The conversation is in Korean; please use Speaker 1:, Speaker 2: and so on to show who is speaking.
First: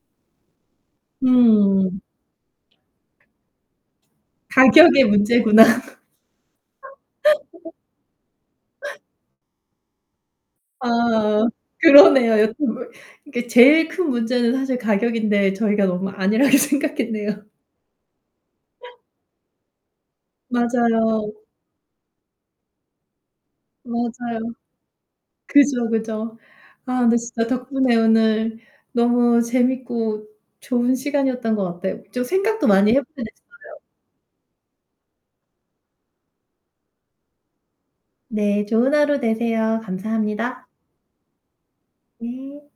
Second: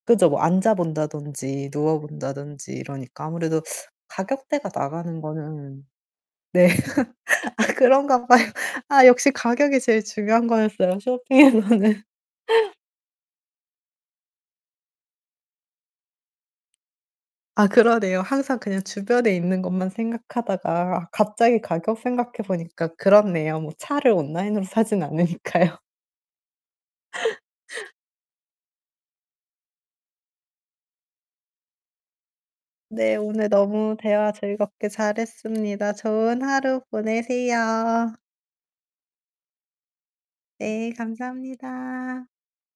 Speaker 1: 그죠. 뭐 앉아 본다든지 누워
Speaker 2: 음.
Speaker 1: 본다든지 이러니까 아무래도 가격대가
Speaker 2: 가격의
Speaker 1: 나가는
Speaker 2: 문제구나.
Speaker 1: 거는 네. 아 그런가 봐요. 아 역시 가격이 제일 중요한 거였어요,
Speaker 2: 아
Speaker 1: 쇼핑에서는.
Speaker 2: 그러네요. 여태 몰 그러니까 제일 큰 문제는 사실 가격인데 저희가 너무 안일하게 생각했네요.
Speaker 1: 아 그러네요. 항상 그냥 주변에 있는 것만 생각하다가
Speaker 2: 맞아요.
Speaker 1: 갑자기 가격 생각해 보니까 그렇네요. 뭐 차를
Speaker 2: 맞아요.
Speaker 1: 온라인으로 사진 않으니까요.
Speaker 2: 그죠, 그죠. 아 근데 진짜 덕분에 오늘 너무 재밌고 좋은 시간이었던 것 같아요. 좀 생각도 많이 해
Speaker 1: 네.
Speaker 2: 보게
Speaker 1: 오늘
Speaker 2: 됐어요.
Speaker 1: 너무 대화 즐겁게 잘했습니다. 좋은 하루 보내세요.
Speaker 2: 네. 좋은 하루 되세요. 감사합니다.
Speaker 1: 네. 감사합니다.
Speaker 2: 네.